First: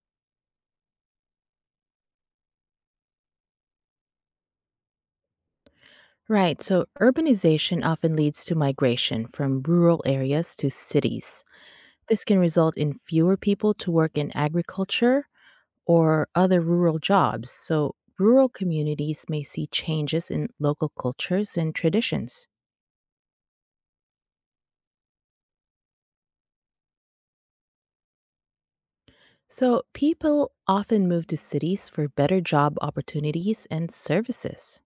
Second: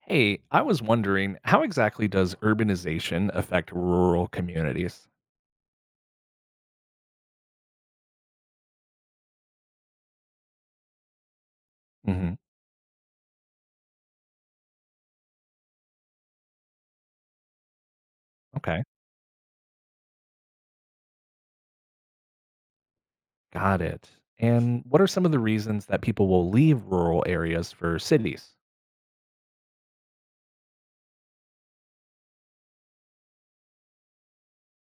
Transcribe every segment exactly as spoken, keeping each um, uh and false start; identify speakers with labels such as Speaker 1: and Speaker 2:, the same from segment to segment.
Speaker 1: Hey, I was wondering, how exactly does urbanization affect rural communities?
Speaker 2: Right. So urbanization often leads to migration from rural areas to cities. This
Speaker 1: Hmm.
Speaker 2: can result in fewer people to work in agriculture or other rural jobs. So rural
Speaker 1: Okay,
Speaker 2: communities may see changes in local cultures and traditions.
Speaker 1: got it. And what are some of the reasons that people will leave rural areas for cities?
Speaker 2: So people often move to cities for better job opportunities and services.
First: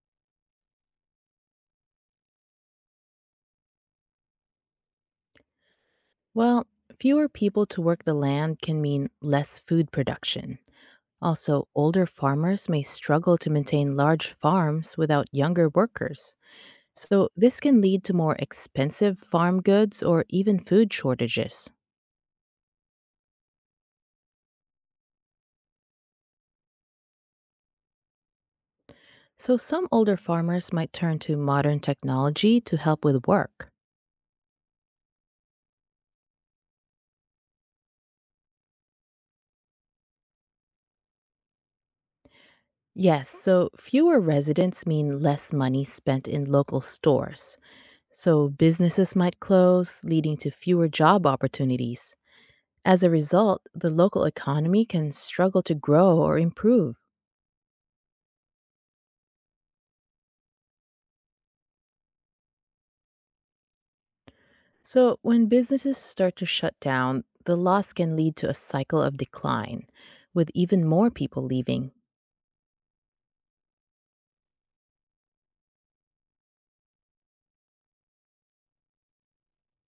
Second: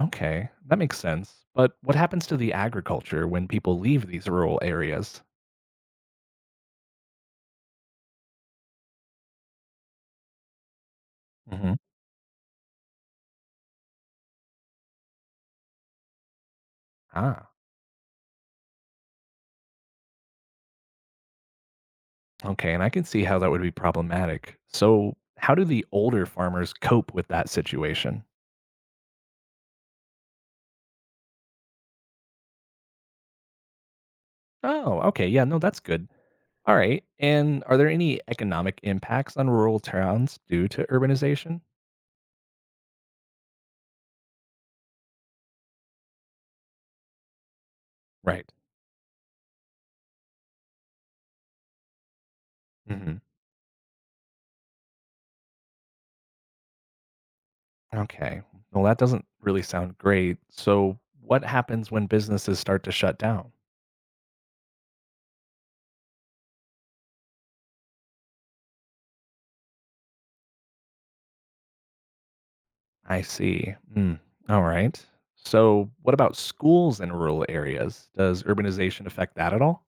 Speaker 1: Okay, that makes sense. But what happens to the agriculture when people leave these rural areas?
Speaker 2: Well, fewer people to work the land can mean less food production. Also,
Speaker 1: Hmm.
Speaker 2: older farmers may struggle to maintain large farms without younger workers. So,
Speaker 1: Ah,
Speaker 2: this can lead to more expensive farm goods or even food shortages.
Speaker 1: okay, and I can see how that would be problematic. So, how do the older farmers cope with that situation?
Speaker 2: So, some older farmers might turn to modern technology to help with work.
Speaker 1: Oh, okay, yeah, no, that's good. All right. And are there any economic impacts on rural towns due to urbanization?
Speaker 2: Yes, so fewer residents mean less money spent in local stores.
Speaker 1: Right.
Speaker 2: So, businesses might close, leading to fewer job opportunities. As a
Speaker 1: Hmm.
Speaker 2: result, the local economy can struggle to grow or improve.
Speaker 1: Okay. Well, that doesn't really sound great. So, what happens when businesses start to shut down?
Speaker 2: So, when businesses start to shut down, the loss can lead to a cycle of decline, with even more people leaving.
Speaker 1: I see. Mm. All right. So, what about schools in rural areas? Does urbanization affect that at all?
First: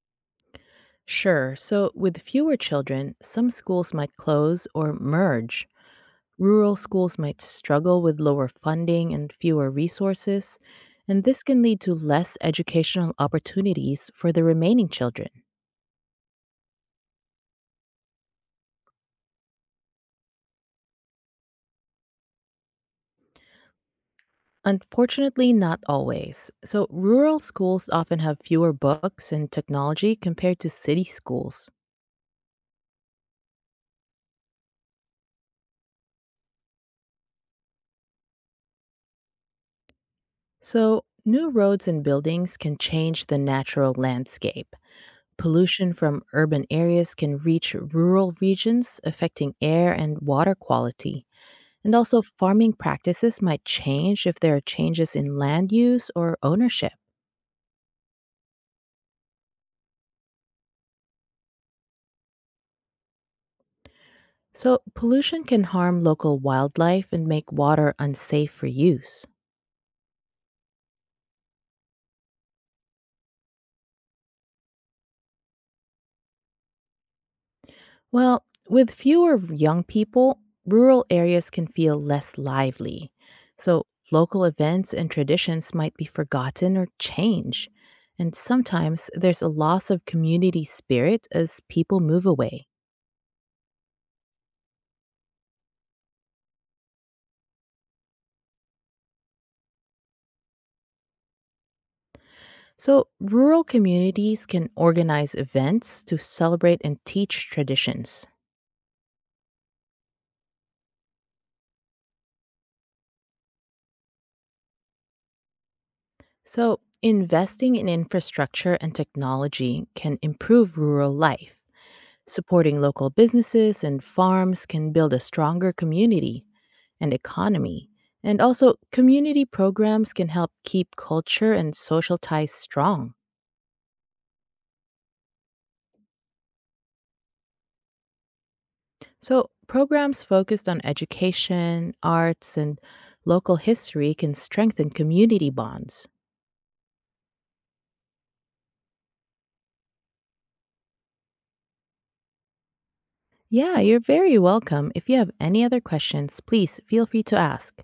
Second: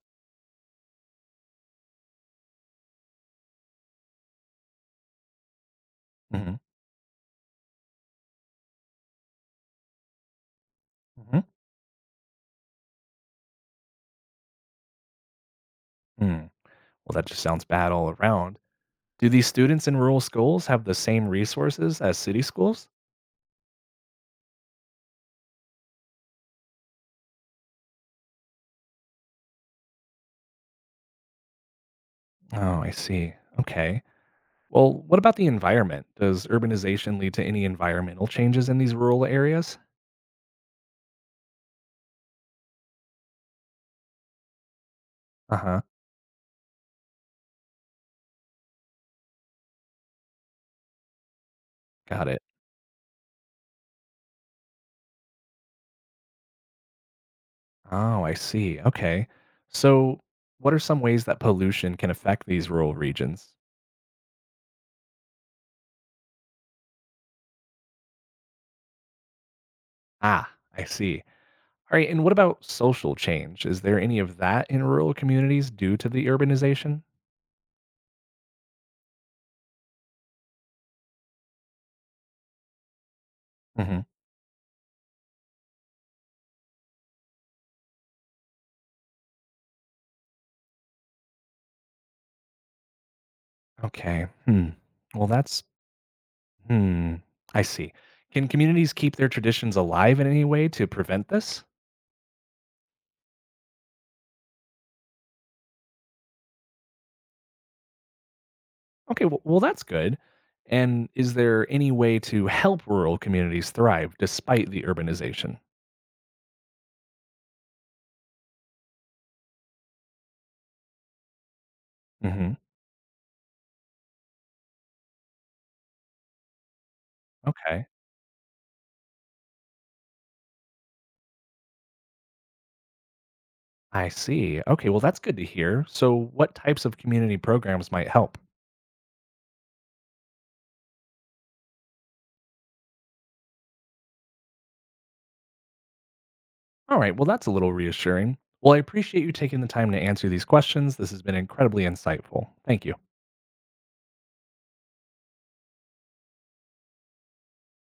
Speaker 2: Sure, so with fewer children, some schools might close or merge.
Speaker 1: Hmm.
Speaker 2: Rural schools might struggle with lower funding and fewer resources, and
Speaker 1: Hmm.
Speaker 2: this can lead to less educational opportunities for the remaining children.
Speaker 1: Mm. Well, that just sounds bad all around. Do these students in rural schools have the same resources as city schools?
Speaker 2: Unfortunately, not always. So, rural schools often have fewer books and technology compared to city schools.
Speaker 1: Oh, I see. Okay. Well, what about the environment? Does urbanization lead to any environmental changes in these rural areas?
Speaker 2: So, new roads and buildings can change the natural landscape.
Speaker 1: Uh huh.
Speaker 2: Pollution from urban areas can reach rural regions, affecting air and water quality. And also,
Speaker 1: Got it.
Speaker 2: farming practices might change if there are changes in land use or ownership.
Speaker 1: Oh, I see. Okay. So, what are some ways that pollution can affect these rural regions?
Speaker 2: So, pollution can harm local wildlife and make water unsafe for use.
Speaker 1: Ah, I see. All right. And what about social change? Is there any of that in rural communities due to the urbanization?
Speaker 2: Well, with fewer young people, rural areas can feel less lively. So,
Speaker 1: Hmm.
Speaker 2: local events and traditions might be forgotten or change. And sometimes there's a loss of community spirit as people move away.
Speaker 1: Okay. Hmm. Well, that's, hmm. I see. Can communities keep their traditions alive in any way to prevent this?
Speaker 2: So, rural communities can organize events to celebrate and teach traditions.
Speaker 1: Okay, well, well, that's good. And is there any way to help rural communities thrive despite the urbanization?
Speaker 2: So, investing in infrastructure and technology can improve rural life.
Speaker 1: Hmm.
Speaker 2: Supporting local businesses and farms can build a stronger community and
Speaker 1: Okay,
Speaker 2: economy. And also, community programs can help keep culture and social ties strong.
Speaker 1: I see. Okay, well, that's good to hear. So, what types of community programs might help?
Speaker 2: So, programs focused on education, arts, and local history can strengthen community bonds.
Speaker 1: All right, well, that's a little reassuring. Well, I appreciate you taking the time to answer these questions. This has been incredibly insightful. Thank you.
Speaker 2: Yeah, you're very welcome. If you have any other questions, please feel free to ask.